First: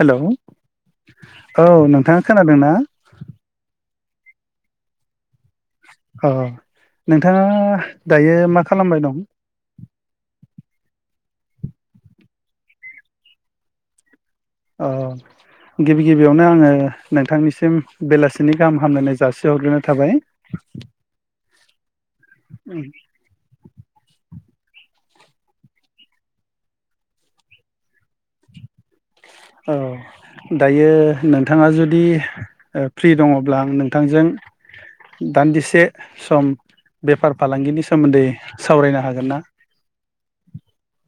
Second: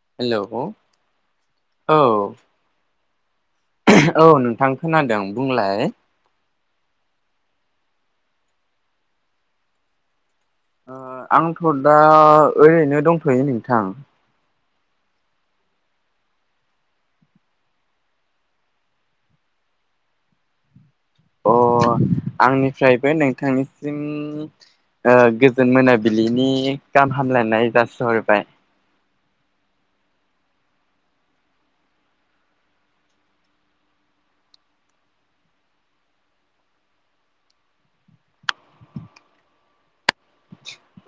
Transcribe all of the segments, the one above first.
Hello औ औ नोंथाङा खोनादों ना? औ नोंथां खोनादों । बुंलाय अ नोंथाङा दायो मा खालामबाय दं? ओ आंथ' दा ओरैनो दंथ'यो नोंथां । ओ गिबि गिबियावनो आङो नोंथांनिसिम बेलासिनि गाहाम हामलाय जासिहरग्रोनाय थाबाय । अ आंनिफ्रायबो नोंथांनिसिम ओ गोजोन मोनाबिलिनि गाहाम हामलायनाय जासिहरबाय। औ दायो नोंथाङा जुदि ओ फ्रि दङब्ला आं नोंथांजों दान्दिसे सम बेफार फालांगिनि सोमोन्दै सावरायनो हागोन ना?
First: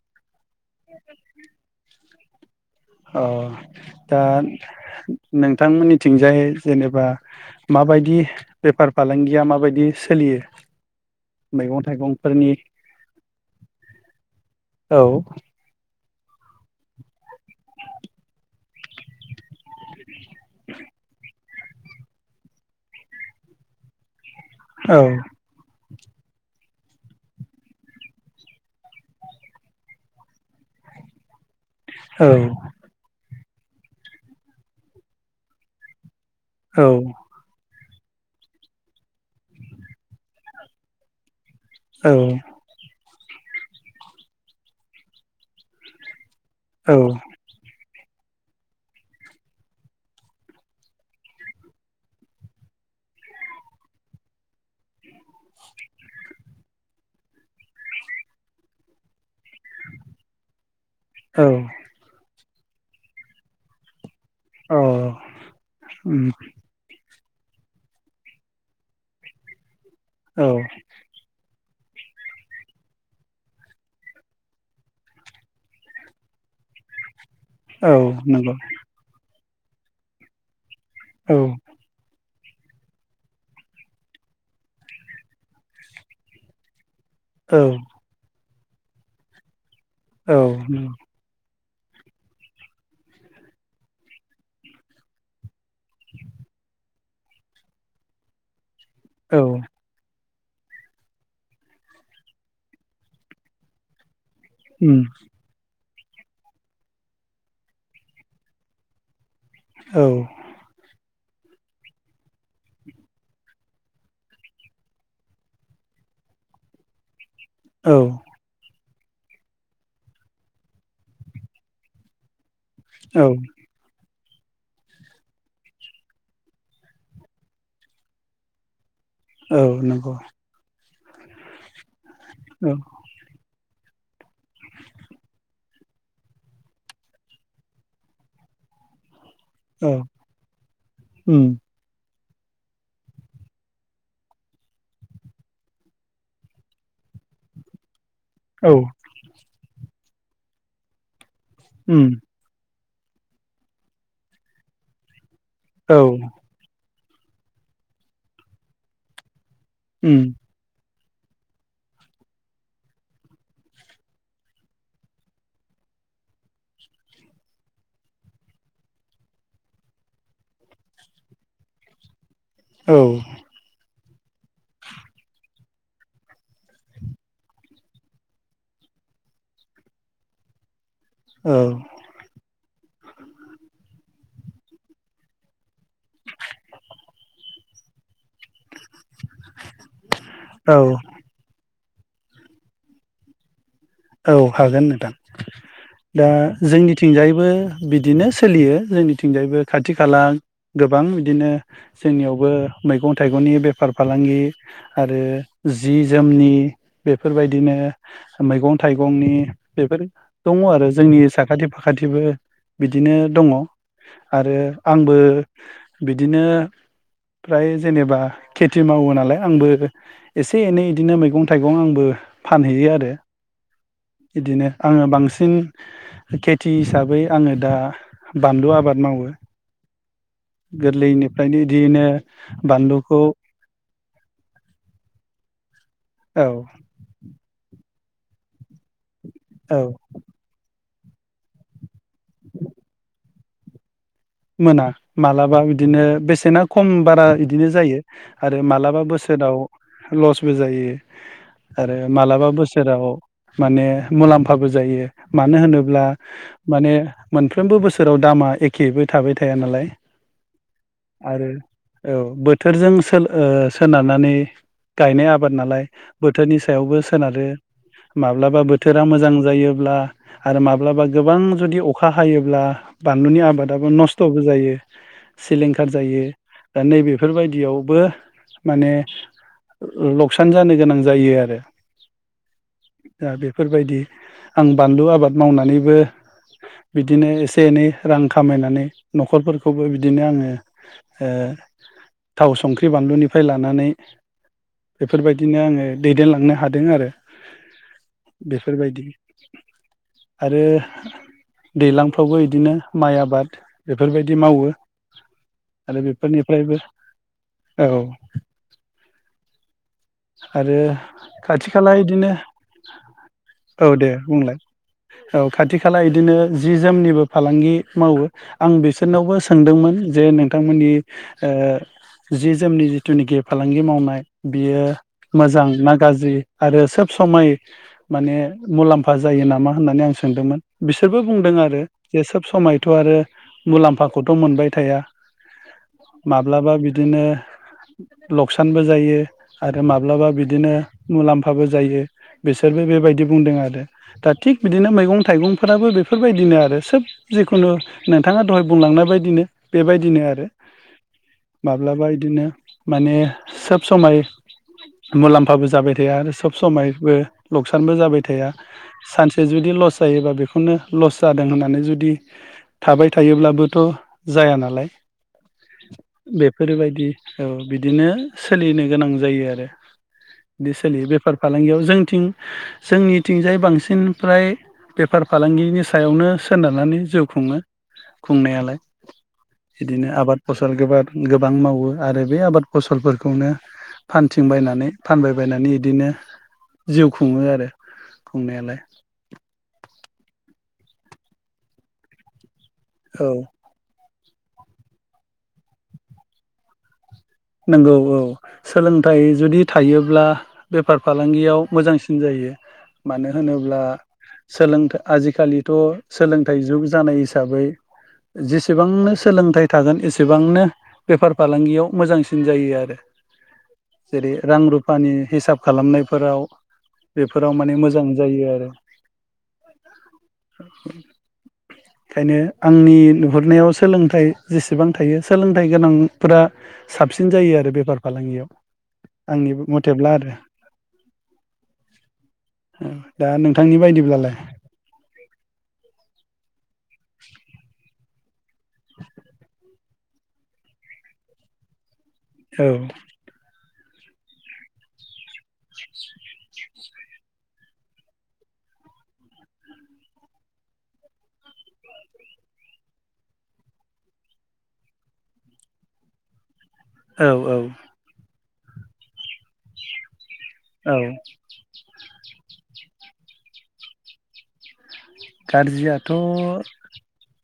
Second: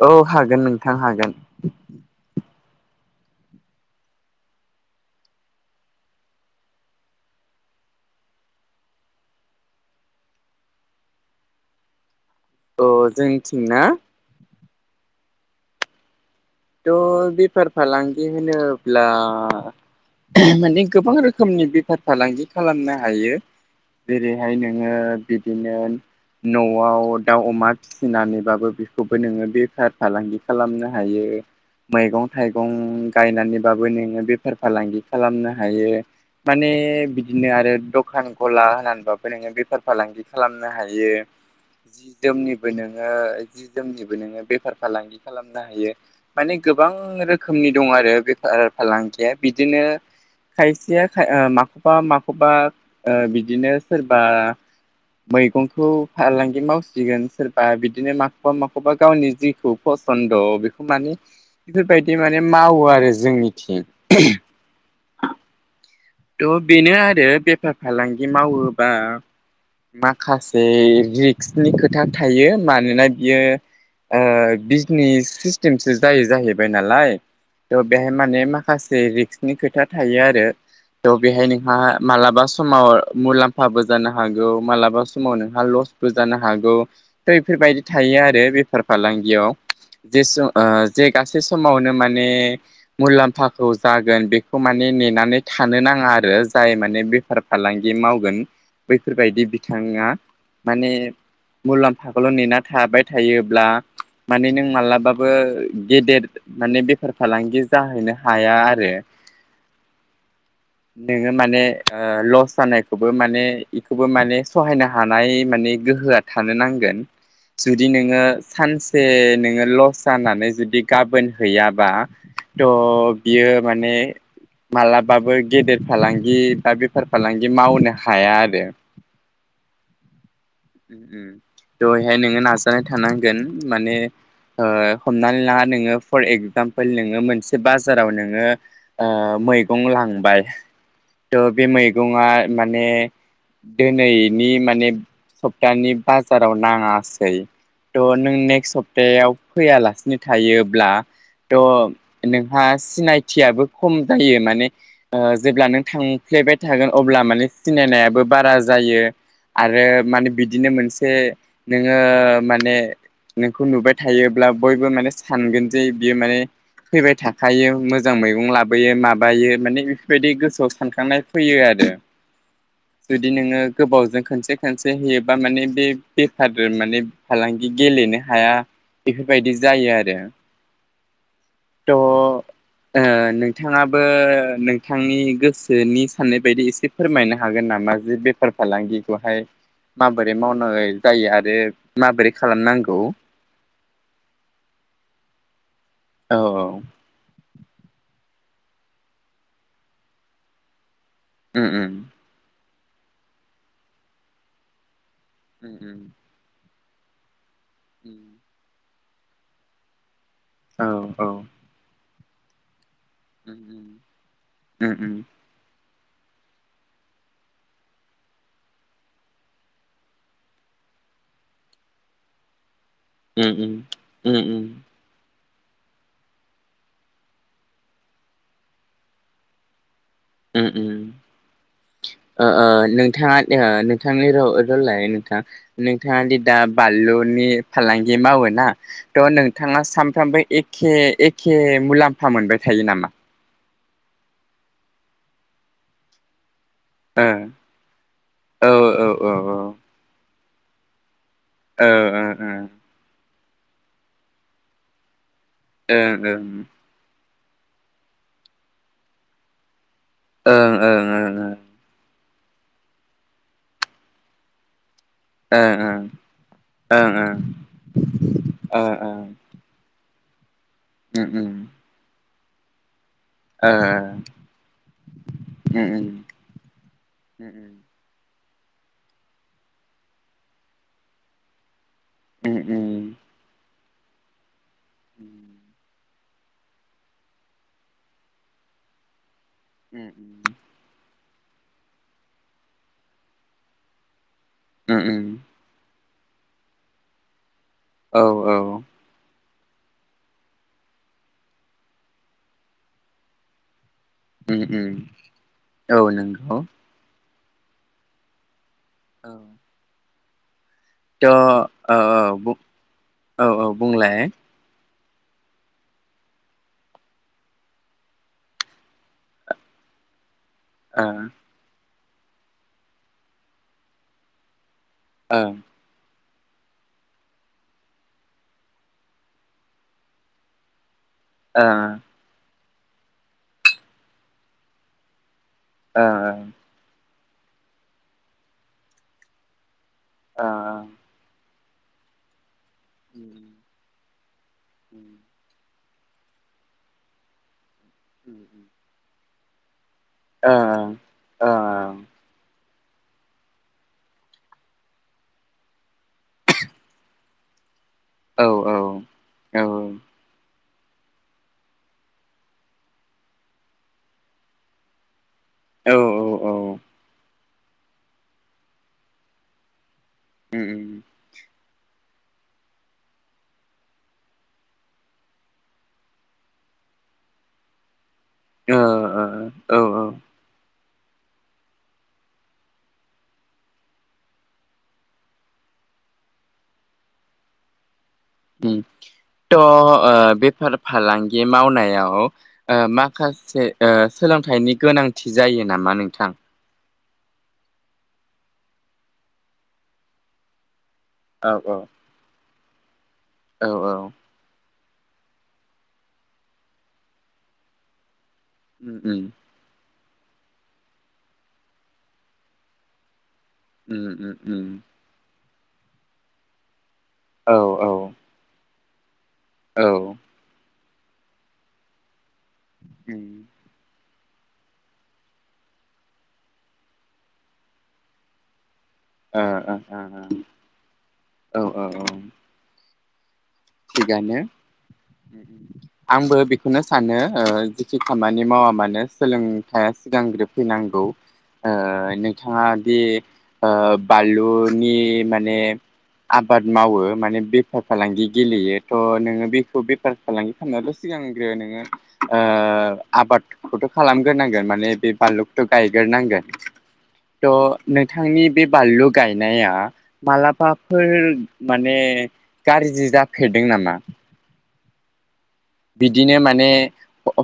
औ हागोन नोंथां हागोन । अ दा नोंथांमोननिथिंजाय जेनेबा माबायदि बेफार फालांगिया माबायदि सोलियो मैगं थाइगं अ जोंथिं ना? औ थ' बेफार फालांगि होनोब्ला माने गोबां रोखोमनि बेफार फालांगि खालामनो हायो जेरै हाय नोङो औ बिदिनो न'आव दाउ अमा फिसिनानैबाबो बेखौबो नोङो बेफार फालांगि खालामनो हायो। मैगं औ थाइगं गायनानै बाबो नोङो बेफार फालांगि खालामनो हायो। माने औ बिदिनो आरो दख दखान गला होनानैबाबो नोङो बेफार फालांगि खालामनो हायो। जि जोमनिबो नों ओ जि जोमनिबो नोङो बेफार फालांगि खालामनो हायो। माने औ गोबां रोखोमनि दं आरो बेफा फालांगिया बिदिनो खायसेया ओ माखौबा माखौबा ओ बिदिनो सोरबा मैगंखौ फालांगि मावसिगोन सोरबा बिदिनो माखौबा माखौबा गावनि जिखौ फसन्द' बेखौ मान औ बिफोरबायदि मान बे मावो आरो जोंनिथिं। औ उम थ' बेनो आरो बेफार फालांगि मावोबा औ माखासे रिक्स नि खोथा थायो मानोना बियो ओ बिजनिस सिस्टेमसो जायो जाहैबाय नालाय। थ' औ बेहाय माने नंगौ माखासे रिक्स नि खोथा थायो आरो। थ' औ बेहाय नोंहा मालाबा स समाव मुलाम्फाबो जानो हागौ मालाबा समाव नोंहा लसबो जानो हागौ। औ बैफोरबायदि थायो आरो बे फार फालांगियाव औ जेस' ओ जे गासेस समावनो माने मुलाम्फाखौ जागोन बेखौ माने नेनानै थानो नाङा आरो जाय माने बेफार फालांगि मावगोन बैफोरबायदि बिथाङा माने मुलाम्फाखौल' नेना थाबाय थायोब्ला माने नों उम माब्लाबाबो गेदेर माने बेफार फालांगि जाहैनो हाया आरो। औ नोंङो माने लस जानायखौबो माने बेखौबो माने सहायनो हानाय माने गोहोआ थानो नांगोन। जुदि औ नोङो सान से नोंङो लस जानानै जुदि गाबोन हैयाबा थ' औ बियो माने माला बाबो गेदेर फालांगि बा बेफार फालांगि मावनो हाया आरो। औ नंगौ। अम द‌एहाय नोंङो औ नाजानाय थानांगोन माने ओ हमनानै ला नोंङो फर एगजामपोल नोंङो मोनसे बाजाराव नोङो ओ मैगं औ लांबाय उम थ' बे मैगंआ माने दिनैनि माने सप्तानि बाजाराव नाङा सै थ' नों औ नेक्स्ट सप्तायाव फैयालासिनो थायोब्ला उम थ' नोंहा सिनायथियाबो खम जायो माने ओ जेब्ला नों औ थांफ्लेबाय थागोन अब्ला माने सिनायनायाबो बारा जायो आरो उम माने बिदिनो मोन से नोंङो माने नोंखौ नुबाय थायोब्ला बयबो माने सानगोन जे बियो माने फैबाय थाखायो मोजां मैगं लाबोयो माबायो माने बेफोरबायदि गोसोआव सानखांनाय फैयो आरो। औ जुदि नोंङो गोबावजों खनसे सानसे होयोबा माने बे बेफार माने फालांगि गेलेनो हाया बेफोरबायदि जायो आरो। थ' ओ नोंथाङाबो ओ नोंथांनि गोसोनि साननाय बायदि एसे फोरमायनो हागोन नामा जे बेफार फालांगिखौ माबोरै औ मावनाय जायो आरो माबोरै खालामनांगौ औ हागोन नोंथां दा औ जोंनिथिंजायबो बिदिनो सोलियो जोंनिथिंजायबो खाथि खाला गो गोबां बिदिनो उम उम जोंनियावबो मैगं थाइगंनि बेफार फालांगि आरो जि उम जोमनि बेफोरबायदि दिनो उम मैंगं थाइगंनि बेफोर दङ औ आरो जोंनि औ साखाथि फाखाथिबो बिदिनो दङ उम उम आरो आंबो उम बिदिनो फ्राय जेनेबा खेथि मावो नालाय आंबो एसे एनै बिदिनो मैगं थाइगं आंबो फानहैयो आरो। उम उम उम बिदिनो आङो बांसिन सिन खेथि हिसाबै आङो दा बानलु आबाद मावो उम उम गोरलैनि फ्रायानो इदियैनो ओ ओ बानलुखौ नोंथाङा ओ नोंथांनि राव रलाय नोंथां नोंथाङा दि औ दा बानलुनि फालांगि मावो ना। थ' औ नोंथाङा सानफ्रोमबो एक एखे एखे मुलाम्फा मोनबाय थायो नामा? मोना मालाबा बिदिनो बेसेना खम बारा ओ बिदिनो जायो आरो औ मालाबा औ औ बोसोराव लस बो जायो। ओ आरो ओ मालाबा ओ बोसोराव माने मुलाम्फाबो जायो। मानो होनोब्ला ओं ओं माने मोनफ्रोमबो बोसोराव दामा एखेबो थाबाय थाया नालाय ओं आरो ओं औ। बोथोरजों सोलो सोनारनानै गायनाय आबाद ओं नालाय बोथोरनि सायावबो ओं सोनारो माब्लाबा ओं बोथोरा मोजां जायोब्ला आरो माब्लाबा ओं गोबां जुदि अखा फायोब्ला बानलु ओ दाबो ओं नस्थ'बो जायो उम उम ओ उम सिलिंखार जायो दा नैबेफोरबायदियावबो माने लकसान जानो गोनां जायो आरो। उम दा बेफोरबायदि आं बानलु उम आबाद मावनानैबो। बिदिनो एसे एनै रां। खामायनानै न'खरफोर खौबो उम बिदिनो आङो। ओ थाव संख्रि बानलुनिफ्राय लानानै। उम उम बेफोरबायदिनो आङो। दैदेनलांनो हादों आरो। औ औ बेफेर बायदि। आरो दैलांफ्रावबो इदिनो। माइ आबाद। बेफोरबायदि उम मावो उम औ आरो नंगौ बेफोरनिफ्रायबो। औ। औ आरो थ' खाथि खाला औ औ इदिनो बुं औ दे बुंलाय। औ खाथि खाला इदिनो जि जोमनिबो फालांगि मावो आं बिसोरनावबो सोंदोंमोन जे नों। थांमोननि ओ जि जोमनि जिथुनिखि फालांगि मावनाय बियो। ओ मोजां ना गाज्रि। आरो सोब समाय माने मुलाम्फा जायो नामा होननानै आं सोंदोंमोन बि सोरबो बुंदों आरो जे सोब समाय। थ'आरो मुलाम्फाखौथ' मोनबाय थाया। माब्लाबा बिदिनो। लकसानबो जायो। माब्लाबा बिदिनो मुला फाबो जायो बिसोर। सोरबो बेबायदि बुंदों आरो। [inaudible] दा थिग बिदिनो मैगं थाइगं। फोराबो बेफोरबायदिनो आरो सोब जिखुनु। नोंथाङा दहाय बुंलांनाय बायदिनो। बेबायदिनो आरो माब्लाबा बिदिनो। माने सोब समाय। मुलाम्फाबो जाबाय थाया आरो सब समायबो। लकसानबो जाबाय ओ औ थाया सानसे जुदि लस जायोबा बेखौनो लस जादों होननानै जुदि थाबाय थायोब्लाबोथ' जाया नालाय। ओ ओ बेफोरबायदि । औ बिदिनो सोलिनो गोनां जायो आरो। बे सोलि बेफार फालांगियाव जों थिं जोंनिथिंजाय बांसिन फ्राय बेफार फालांगिनि सायावनो सोनारनानै जिउ खुङो। खुंनायालाय औ बिदिनो आबाद फसल गोबा गोबां मावो आरो बे आबाद फसलफोरखौनो फानथिं बायनानै फानबायबायनानै बिदिनो जिउ खुङो आरो। उम खुंनायालाय थ' ओ बेफार फालांगि मावनायाव ओ औ माखासे ओ सोलोंथाइनि गोनांथि जायो नामा नोंथां? नंगौ औ सोलोंथाइ जुदि थायोब्ला बेफार औ फालांगियाव औ मोजांसिन जायो। मानो औ होनोब्ला औ सोलोंथा आजिखालिथ' सोलोंथाइ जुग जानाय हिसाबै उम जेसेबांनो उम सोलोंथाइ थागोन एसेब एसेबांनो बेफार फालांगियाव मोजांसि सिन जायो आरो। उम जेरै उम रां उम रुफानि हिसाब। खालामनायफोराव बेफोराव औ माने औ मोजां जायो आरो। औ ओंखायनो आंनि उम नुहुरनायाव सोलोंथा थाय जेसेबां थायो सोलोंथाइ गोनांफोरा साबसिन जायो आरो बेफार फालांगियाव। आंनि ओ मथेब्ला ओ आरो ओ ओ औ औ औ। दा नों थिगानो आंबो बिख बेखौनो सानो ओ जिखि खामानि मावा मानो सोलोंथाइया सिगांग्रो फैनांगौ ओ औ नोंथाङादि ओ बालुनि माने आबाद मावो माने बेफार फालांगि गेलेयो थ' नोङो बेखौ बेफर बेफार फालांगि खामनायाथ' सिगांग्रो नोङो ओ आबादखौथ' खालामग्रोनांगोन माने बे बानलुखौथ' गायगोरनांगोन। औ थ' औ नोंथांनि बे बानलु गायनाया औ मालाबाफोर माने गारजि जाफ फेेरदों नामा? गाज्रियाथ' बिदिनो माने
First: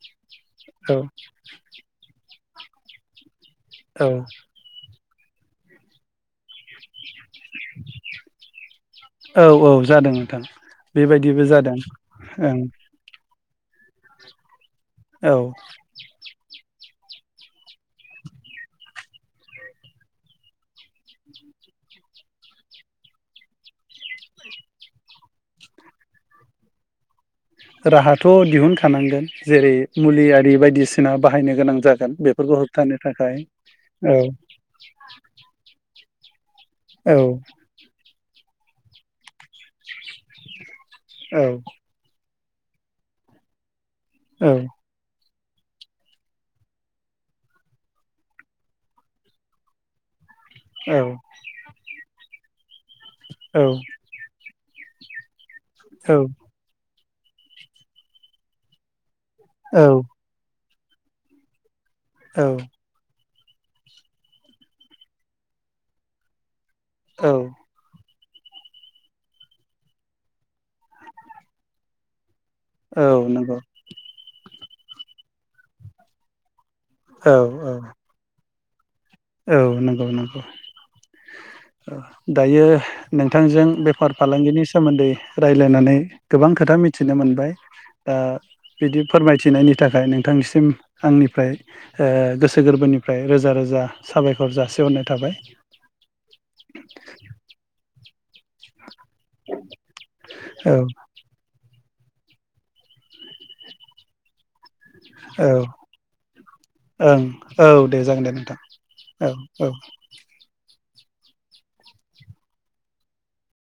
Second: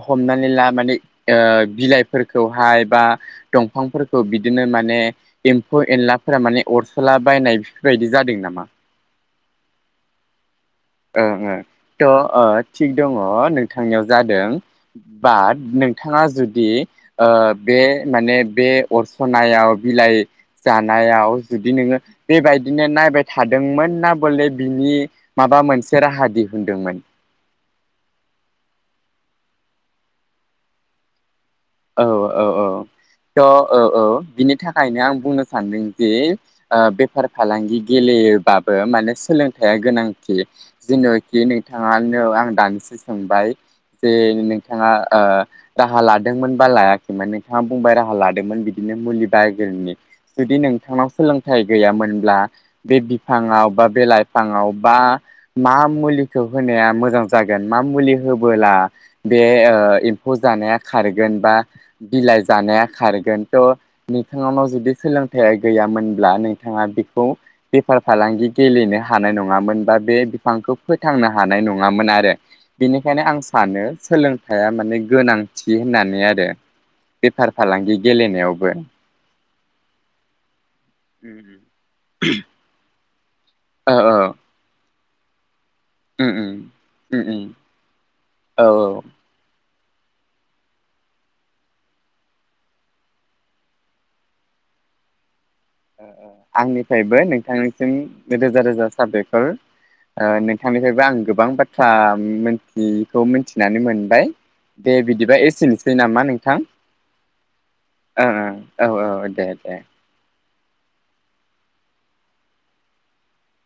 हमनानै ला माने औ ओ बिलाइ फोरखौहाय बा औ दंफांफोरखौ बिदिनो माने एम्फौ एनलाफोरा माने अर ला बायनाय बेफोरबायदि जादों नामा? औ औ जादों नोंथां । ओं ओं थ' ओ थिग दङ। नोंथांनियाव जादों । औ बाट नोंथाङा जुदि ओ बे माने बे अरसनायाव बिलाइ जानायाव जुदि नोङो बेबायदिनो नायबाय थादोंमोन ना बोले बिनि माबा मोन मोनसे राहा दिहोनदोंमोन। राहाथ' दिहुनखानांगोन जेरै मुलि आरि बायदिसिना बाह औ औ औ थ' औ औ बिनि थाखायनो आं बुंनो सान्दों बे औ बेफार फालांगि गेलेयो बाबो माने सोलों थाइया गोनांथि जोङो कि औ नोंथाङनो आंनो दानसो सोंबाय जे औ नोंथाङा ओ राहा लादों लादोंमोन बा लायाखैमोन नोंथाङा बुंबाय राहा लादोंमोन बिदिनो मुलि [inaudible] जुदि औ नोंथांनाव सोलोंथाइ गैयामोनब्ला बे औ बिफाङाव बा बे लाइफाङाव बा मा औ मुलिखौ होनाया मो मोजां जागोन मा मुलि होबोला बे औ एम्फौ जानाया खारगोन बा बिलाइ जानाया खारगोन । थ' नोंथांनाव जुदि सोलोंथाइ गैयामोनब्ला नों थाङा बेखौ औ बेफार फालांगि गेलेनो हानाय नङामोन बा बे बिफांखौ फोथांनो हानाय नङामोन आरो औ बेनिखायनो आं नंगौ सानो सोलोंथाइ हाया माने गोनां थि होननानै आरो औ बेफार औ फालांगि गेलेनायावबो [unintelligible] औ नंगौ नंगौ औ दायो नोंथांजों औ बेफार औ फालांगिनि सोमोन्दै र [unintelligible] रायलायनानै उम गोबां उम खोथा मिथिनो उम उम मोनबाय दा औ बिदि औ फोरमायथिनायनि बेनि थाखाय नोंथांनिसिम आंनिफ्राय गोसो गोरबोनिफ्राय रोजा रोजा साबायखर जासिहरनाय थाबाय आंनिफ्रायबो नोंथांनिसिम रोजा रोजा साबायखर औ नोंथांनिफ्रायबो आं गोबां बाथ्रा आ उम मोनथियैखौ मोनथिखौ मोथिनानै मोनबाय दे बिदिबा औ एसेनोसै नामा नोंथां ओं औ दे जागोन दे ओं नोंथां ओं औ औ दे दे